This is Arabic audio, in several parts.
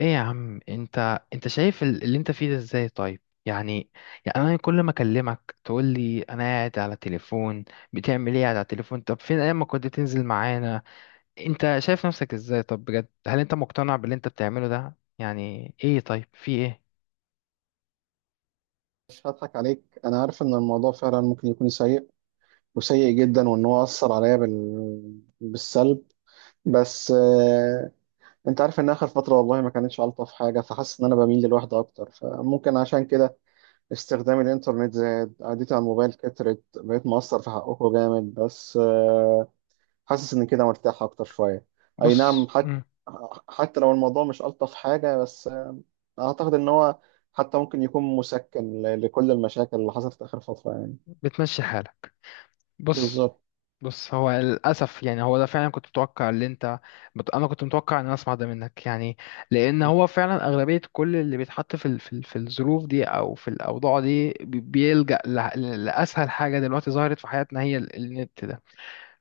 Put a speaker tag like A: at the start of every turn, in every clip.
A: ايه يا عم، انت شايف اللي انت فيه ده ازاي؟ طيب يعني، انا كل ما اكلمك تقول لي انا قاعد على تليفون. بتعمل ايه قاعد على التليفون؟ طب فين ايام ما كنت تنزل معانا؟ انت شايف نفسك ازاي؟ طب بجد، هل انت مقتنع باللي انت بتعمله ده؟ يعني ايه؟ طيب في ايه؟
B: مش هضحك عليك. انا عارف ان الموضوع فعلا ممكن يكون سيء وسيء جدا، وان هو اثر عليا بالسلب. بس انت عارف ان اخر فتره والله ما كانتش الطف حاجه، فحاسس ان انا بميل للوحده اكتر، فممكن عشان كده استخدام الانترنت زاد، قعدتي على الموبايل كترت، بقيت مقصر في حقكم جامد. بس حاسس ان كده مرتاح اكتر شويه. اي
A: بص.
B: نعم. حتى حتى لو الموضوع مش الطف حاجه، بس اعتقد ان هو حتى ممكن يكون مسكن لكل المشاكل اللي حصلت آخر فترة، يعني.
A: بتمشي حالك. بص
B: بالظبط.
A: بص هو للأسف يعني، هو ده فعلا، كنت متوقع اللي انت، أنا كنت متوقع إن أنا أسمع ده منك يعني. لأن هو فعلا أغلبية كل اللي بيتحط في الظروف دي أو في الأوضاع دي بيلجأ لأسهل حاجة دلوقتي ظهرت في حياتنا، هي النت ده.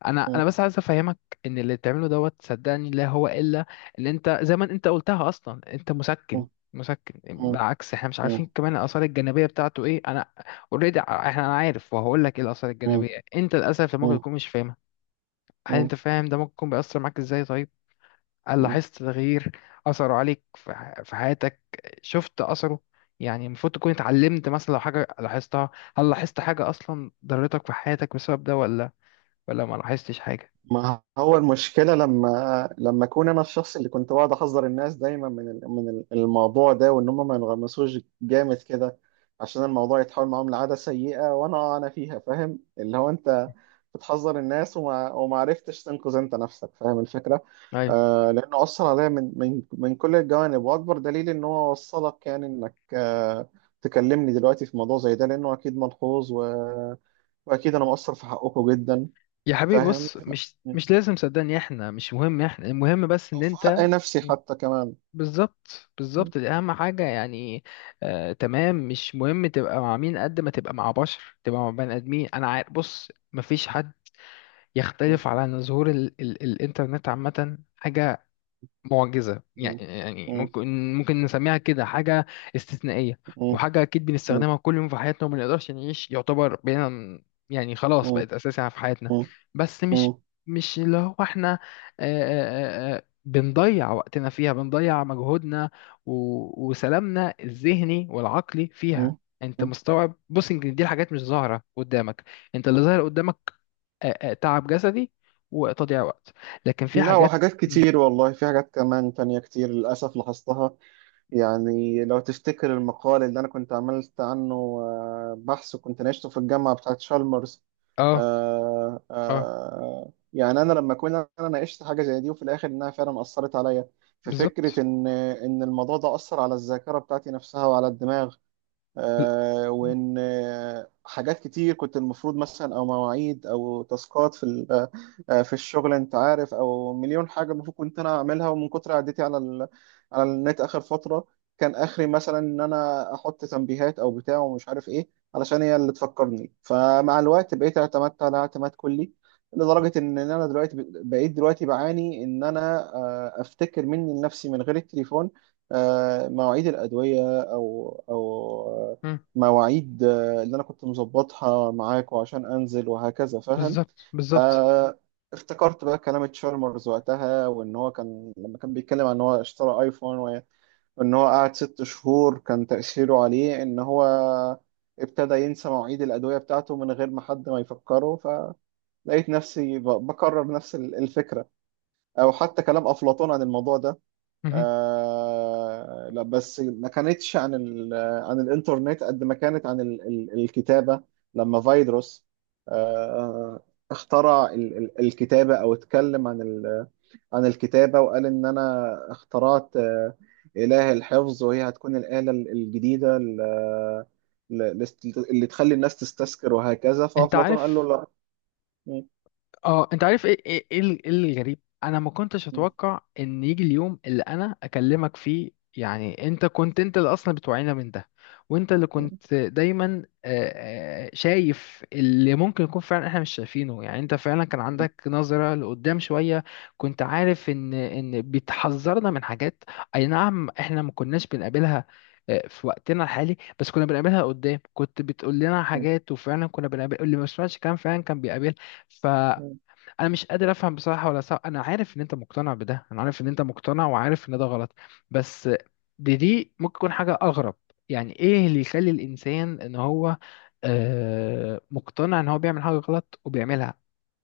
A: أنا
B: مم.
A: بس عايز أفهمك إن اللي بتعمله دوت، صدقني لا هو إلا، إن أنت زي ما أنت قلتها أصلا، أنت مسكن.
B: مم.
A: مسكن.
B: مم.
A: بالعكس، احنا مش عارفين
B: مم.
A: كمان الاثار الجانبيه بتاعته ايه. انا اوريدي، احنا، انا عارف وهقول لك ايه الاثار الجانبيه.
B: مم.
A: انت للاسف ممكن تكون مش فاهم. هل انت
B: مم.
A: فاهم ده ممكن بيأثر معاك ازاي؟ طيب، هل
B: مم.
A: لاحظت تغيير، أثره عليك في في حياتك؟ شفت أثره؟ يعني المفروض تكون اتعلمت مثلا لو حاجة لاحظتها. هل لاحظت حاجة أصلا ضرتك في حياتك بسبب ده، ولا ما لاحظتش حاجة؟
B: ما هو المشكلة لما أكون أنا الشخص اللي كنت بقعد أحذر الناس دايما الموضوع ده، وإن هم ما ينغمسوش جامد كده عشان الموضوع يتحول معاهم لعادة سيئة. وأنا فيها فاهم، اللي هو أنت بتحذر الناس، وما عرفتش تنقذ أنت نفسك. فاهم الفكرة؟
A: أيوة.
B: آه، لأنه أثر عليا من كل الجوانب، وأكبر دليل إن هو وصلك، يعني إنك تكلمني دلوقتي في موضوع زي ده، لأنه أكيد ملحوظ وأكيد أنا مقصر في حقكم جدا.
A: يا حبيبي
B: فاهم؟
A: بص، مش لازم، صدقني احنا مش مهم، احنا المهم بس ان
B: او في حق
A: انت.
B: نفسي حتى كمان.
A: بالظبط، دي اهم حاجة يعني. آه تمام، مش مهم تبقى مع مين، قد ما تبقى مع بشر، تبقى مع بني ادمين. انا عارف. بص، مفيش حد يختلف على أن ظهور ال ال الإنترنت عامة، حاجة معجزة يعني، ممكن، نسميها كده حاجة استثنائية. وحاجة أكيد بنستخدمها كل يوم في حياتنا، وما نقدرش نعيش يعتبر بينا. يعني خلاص، بقت أساسية في حياتنا. بس مش، اللي هو إحنا، بنضيع وقتنا فيها، بنضيع مجهودنا وسلامنا الذهني والعقلي فيها. انت مستوعب؟ بص، يمكن دي الحاجات مش ظاهرة قدامك، انت اللي ظاهر قدامك تعب جسدي وتضييع وقت، لكن في
B: لا،
A: حاجات.
B: وحاجات
A: مم.
B: كتير والله، في حاجات كمان تانية كتير للأسف لاحظتها، يعني. لو تفتكر المقال اللي أنا كنت عملت عنه بحث، وكنت ناقشته في الجامعة بتاعت شالمرز.
A: اه. اه.
B: يعني أنا لما أكون أنا ناقشت حاجة زي دي، وفي الآخر إنها فعلا أثرت عليا في فكرة
A: بالظبط.
B: إن الموضوع ده أثر على الذاكرة بتاعتي نفسها وعلى الدماغ.
A: ب-
B: وان حاجات كتير كنت المفروض مثلا، او مواعيد او تاسكات في الشغل، انت عارف، او مليون حاجه المفروض كنت انا اعملها، ومن كتر عدتي على النت اخر فتره. كان اخري مثلا ان انا احط تنبيهات او بتاع ومش عارف ايه، علشان هي اللي تفكرني، فمع الوقت بقيت اعتمدت على اعتماد كلي، لدرجه ان انا دلوقتي بقيت دلوقتي بعاني ان انا افتكر مني لنفسي من غير التليفون. مواعيد الادويه، او
A: مم.
B: مواعيد اللي انا كنت مظبطها معاك وعشان انزل وهكذا، فاهم.
A: بالظبط، بالظبط.
B: فافتكرت بقى كلام تشارمرز وقتها، وان هو كان لما كان بيتكلم عن ان هو اشترى ايفون، وان هو قعد ست شهور كان تأثيره عليه ان هو ابتدى ينسى مواعيد الأدوية بتاعته من غير ما حد ما يفكره. فلقيت نفسي بكرر نفس الفكرة، او حتى كلام أفلاطون عن الموضوع ده.
A: مهم.
B: آه لا، بس ما كانتش عن عن الانترنت قد ما كانت عن ال ال الكتابة. لما فيدروس آه اخترع ال ال الكتابة، او اتكلم عن عن الكتابة، وقال ان انا اخترعت إله الحفظ، وهي هتكون الآلة الجديدة ل- اللي تخلي الناس تستذكر وهكذا.
A: انت
B: فأفلاطون قال
A: عارف،
B: له
A: اه انت عارف ايه، إيه الغريب، انا ما كنتش اتوقع ان يجي اليوم اللي انا اكلمك فيه. يعني انت كنت، انت اللي اصلا بتوعينا من ده، وانت اللي كنت دايما شايف اللي ممكن يكون فعلا احنا مش شايفينه. يعني انت فعلا كان عندك نظرة لقدام شوية، كنت عارف ان بتحذرنا من حاجات. اي نعم، احنا ما كناش بنقابلها في وقتنا الحالي، بس كنا بنقابلها قدام. كنت بتقول لنا حاجات وفعلا كنا بنقابل، اللي ما سمعش كلام فعلا كان بيقابل.
B: لا.
A: انا مش قادر افهم بصراحه، ولا صح؟ انا عارف ان انت مقتنع بده، انا عارف ان انت مقتنع وعارف ان ده غلط، بس دي ممكن تكون حاجه اغرب. يعني ايه اللي يخلي الانسان ان هو مقتنع ان هو بيعمل حاجه غلط وبيعملها؟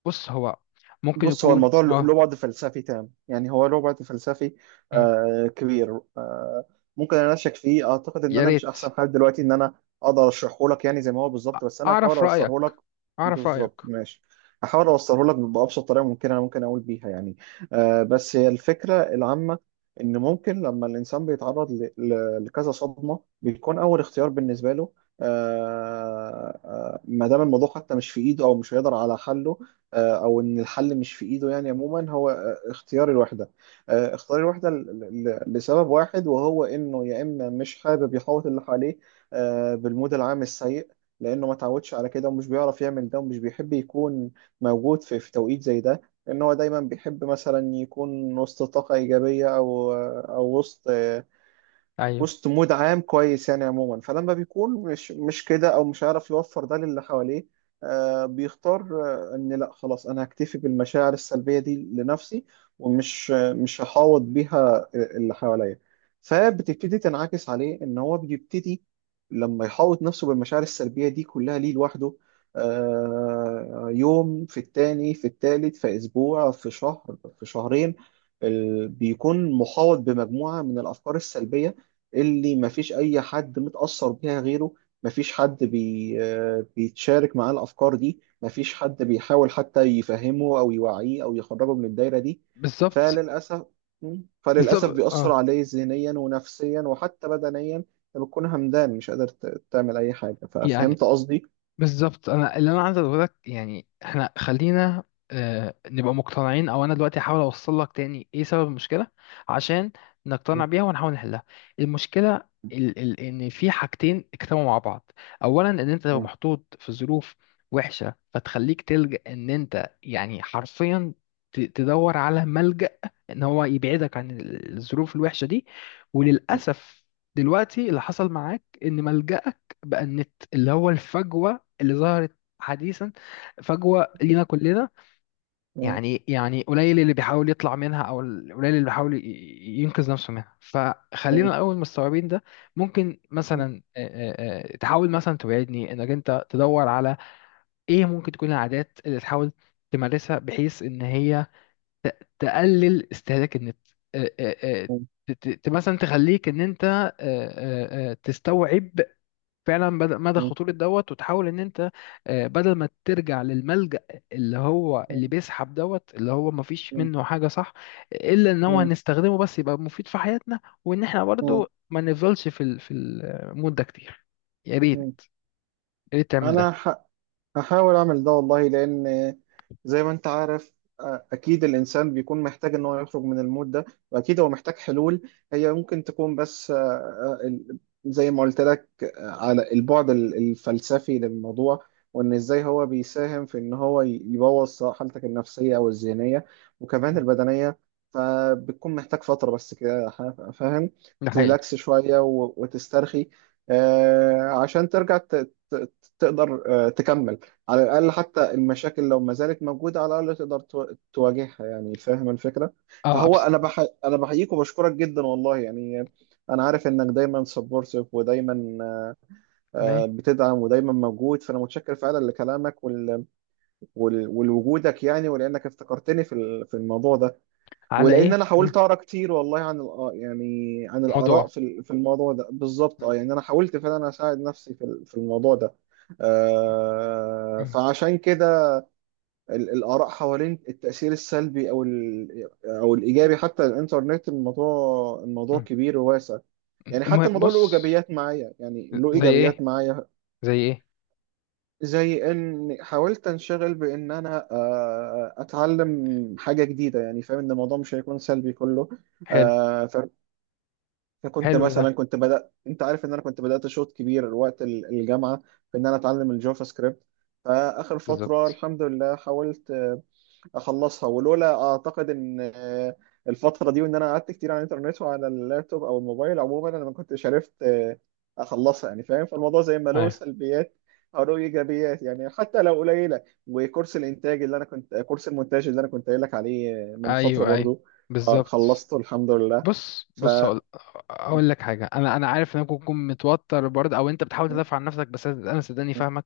A: بص هو ممكن
B: بص، هو
A: يكون
B: الموضوع
A: اه،
B: له بعد فلسفي تام، يعني هو له بعد فلسفي
A: مم،
B: كبير. ممكن انا اشك فيه. اعتقد ان
A: يا
B: انا مش
A: ريت.
B: احسن حال دلوقتي ان انا اقدر اشرحه لك يعني زي ما هو
A: أ-
B: بالظبط، بس انا هحاول
A: اعرف
B: اوصله
A: رايك.
B: لك.
A: اعرف
B: بالظبط
A: رايك.
B: ماشي. هحاول اوصله لك بابسط طريقه ممكنه انا ممكن اقول بيها، يعني. بس هي الفكره العامه ان ممكن لما الانسان بيتعرض لكذا صدمه، بيكون اول اختيار بالنسبه له ما دام الموضوع حتى مش في ايده او مش هيقدر على حله، او ان الحل مش في ايده، يعني عموما هو اختيار الوحده. اختيار الوحده لسبب واحد، وهو انه يا اما مش حابب يحوط اللي حواليه بالمود العام السيء، لانه ما تعودش على كده، ومش بيعرف يعمل ده، ومش بيحب يكون موجود في توقيت زي ده، لان هو دايما بيحب مثلا يكون وسط طاقه ايجابيه، او او وسط
A: ايوه.
B: وسط مود عام كويس، يعني عموما. فلما بيكون مش كده، او مش عارف يوفر ده للي حواليه، بيختار ان لا، خلاص، انا هكتفي بالمشاعر السلبيه دي لنفسي، ومش مش هحاوط بيها اللي حواليا. فبتبتدي تنعكس عليه ان هو بيبتدي، لما يحاوط نفسه بالمشاعر السلبيه دي كلها ليه لوحده، يوم، في التاني، في التالت، في اسبوع، في شهر، في شهرين، بيكون محاوط بمجموعه من الافكار السلبيه اللي مفيش أي حد متأثر بيها غيره، مفيش حد بي آه، بيتشارك معاه الأفكار دي، مفيش حد بيحاول حتى يفهمه أو يوعيه أو يخرجه من الدايرة دي.
A: بالظبط،
B: فللأسف فللأسف
A: بالظبط،
B: بيأثر
A: اه
B: عليه ذهنيا ونفسيا وحتى بدنيا. انت بتكون همدان، مش قادر تعمل أي حاجة.
A: يعني.
B: ففهمت قصدي؟
A: بالظبط، انا اللي انا عايز اقول لك يعني، احنا خلينا نبقى مقتنعين، او انا دلوقتي هحاول اوصل لك تاني ايه سبب المشكله، عشان نقتنع
B: مم.
A: بيها ونحاول نحلها. المشكله ال ال ان في حاجتين اجتمعوا مع بعض. اولا، ان انت لو
B: مم.
A: محطوط في ظروف وحشه، فتخليك تلجأ ان انت يعني حرفيا تدور على ملجأ ان هو يبعدك عن الظروف الوحشه دي. وللاسف دلوقتي اللي حصل معاك ان ملجأك بقى النت، اللي هو الفجوة اللي ظهرت حديثا، فجوة لينا كلنا.
B: مم.
A: يعني، قليل اللي بيحاول يطلع منها، او قليل اللي بيحاول ينقذ نفسه منها. فخلينا
B: مم.
A: الاول مستوعبين ده. ممكن
B: مم.
A: مثلا، تحاول مثلا تبعدني، انك انت تدور على ايه ممكن تكون العادات اللي تحاول تمارسها بحيث ان هي تقلل استهلاك النت، آه، آه، آه،
B: مم.
A: مثلا تخليك ان انت تستوعب فعلا بدأ مدى خطورة دوت، وتحاول ان انت، بدل ما ترجع للملجأ اللي هو اللي
B: مم.
A: بيسحب دوت، اللي هو ما فيش
B: مم.
A: منه حاجة صح، الا ان هو
B: مم.
A: هنستخدمه بس يبقى مفيد في حياتنا، وان احنا برضو ما نفضلش في المود ده كتير. يا
B: مم.
A: ريت، تعمل ده.
B: أنا ح... هحاول اعمل ده والله، لان زي ما انت عارف اكيد الانسان بيكون محتاج ان هو يخرج من المود ده، واكيد هو محتاج حلول هي ممكن تكون، بس زي ما قلت لك على البعد الفلسفي للموضوع، وان ازاي هو بيساهم في ان هو يبوظ حالتك النفسية او الذهنية وكمان
A: مم.
B: البدنية. فبتكون محتاج فترة بس كده، فاهم،
A: ده حقيقي.
B: تريلاكس شوية وتسترخي، عشان ترجع ت- تقدر تكمل، على الأقل. حتى المشاكل لو ما زالت موجودة، على الأقل تقدر تواجهها، يعني. فاهم الفكرة.
A: اه
B: فهو
A: ابسط.
B: أنا بحييك وبشكرك جدا والله، يعني. أنا عارف إنك دايما سبورتيف، ودايما
A: على ايه؟
B: بتدعم، ودايما موجود، فأنا متشكر فعلا لكلامك ولوجودك، يعني، ولأنك افتكرتني في الموضوع ده،
A: على
B: ولأن
A: ايه؟
B: أنا
A: مم.
B: حاولت أقرأ كتير والله عن يعني عن الآراء
A: موضوع.
B: في الموضوع ده بالظبط.
A: مم.
B: يعني أنا حاولت فعلا أساعد نفسي في الموضوع ده،
A: مم.
B: فعشان كده الآراء حوالين التأثير السلبي أو أو الإيجابي حتى الإنترنت، الموضوع
A: مم.
B: كبير وواسع، يعني. حتى
A: المهم
B: الموضوع له
A: بص،
B: إيجابيات معايا، يعني له
A: زي ايه؟
B: إيجابيات معايا،
A: زي ايه؟
B: زي إن حاولت أنشغل بإن أنا أتعلم حاجة جديدة، يعني فاهم إن الموضوع مش هيكون سلبي كله.
A: حلو.
B: آه، ف- فكنت
A: حلو ده.
B: مثلا، كنت بدأت، أنت عارف إن أنا كنت بدأت شوط كبير وقت الجامعة، في إن أنا أتعلم الجافا سكريبت. فآخر فترة
A: بالظبط.
B: الحمد لله حاولت اخلصها، ولولا اعتقد ان الفتره دي وان انا قعدت كتير على الانترنت وعلى اللابتوب او الموبايل عموما، انا ما كنتش عرفت اخلصها، يعني فاهم. فالموضوع زي ما له
A: ايوه
B: سلبيات، او له ايجابيات، يعني حتى لو قليله. وكورس الانتاج اللي انا كنت كورس المونتاج اللي انا كنت قايل لك عليه من فتره
A: ايوه ايوه.
B: برضو،
A: بالظبط.
B: خلصته الحمد لله.
A: بص
B: ف
A: بص هقول،
B: م-
A: اقول لك حاجه. انا عارف انك ممكن تكون متوتر برضه، او انت بتحاول
B: م-
A: تدافع عن نفسك، بس انا صدقني فاهمك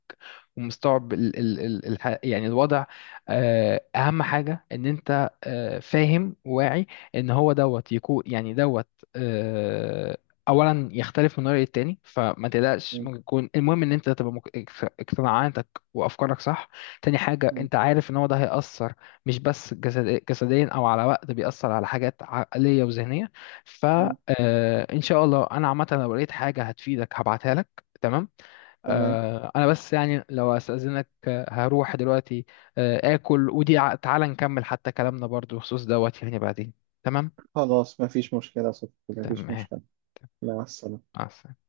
A: ومستوعب يعني الوضع. اهم حاجه ان انت فاهم وواعي ان هو دوت يكون يعني دوت آه، اولا يختلف من رأي التاني، فما تقلقش.
B: م-
A: ممكن يكون المهم ان انت تبقى اقتناعاتك وافكارك صح. تاني حاجه،
B: م-
A: انت عارف ان هو ده هيأثر مش بس جسديا او على وقت، بيأثر على حاجات عقليه وذهنيه.
B: م-
A: فإن شاء الله أنا عامة لو لقيت حاجة هتفيدك هبعتها لك. تمام؟
B: تمام.
A: أنا بس يعني لو أستأذنك، هروح دلوقتي، آكل ودي، تعالى نكمل حتى كلامنا برضو بخصوص دوت يعني بعدين. تمام.
B: خلاص، مفيش مشكلة يا صديقي. مفيش
A: تمام.
B: مشكلة. مع السلامة.
A: مع السلامة.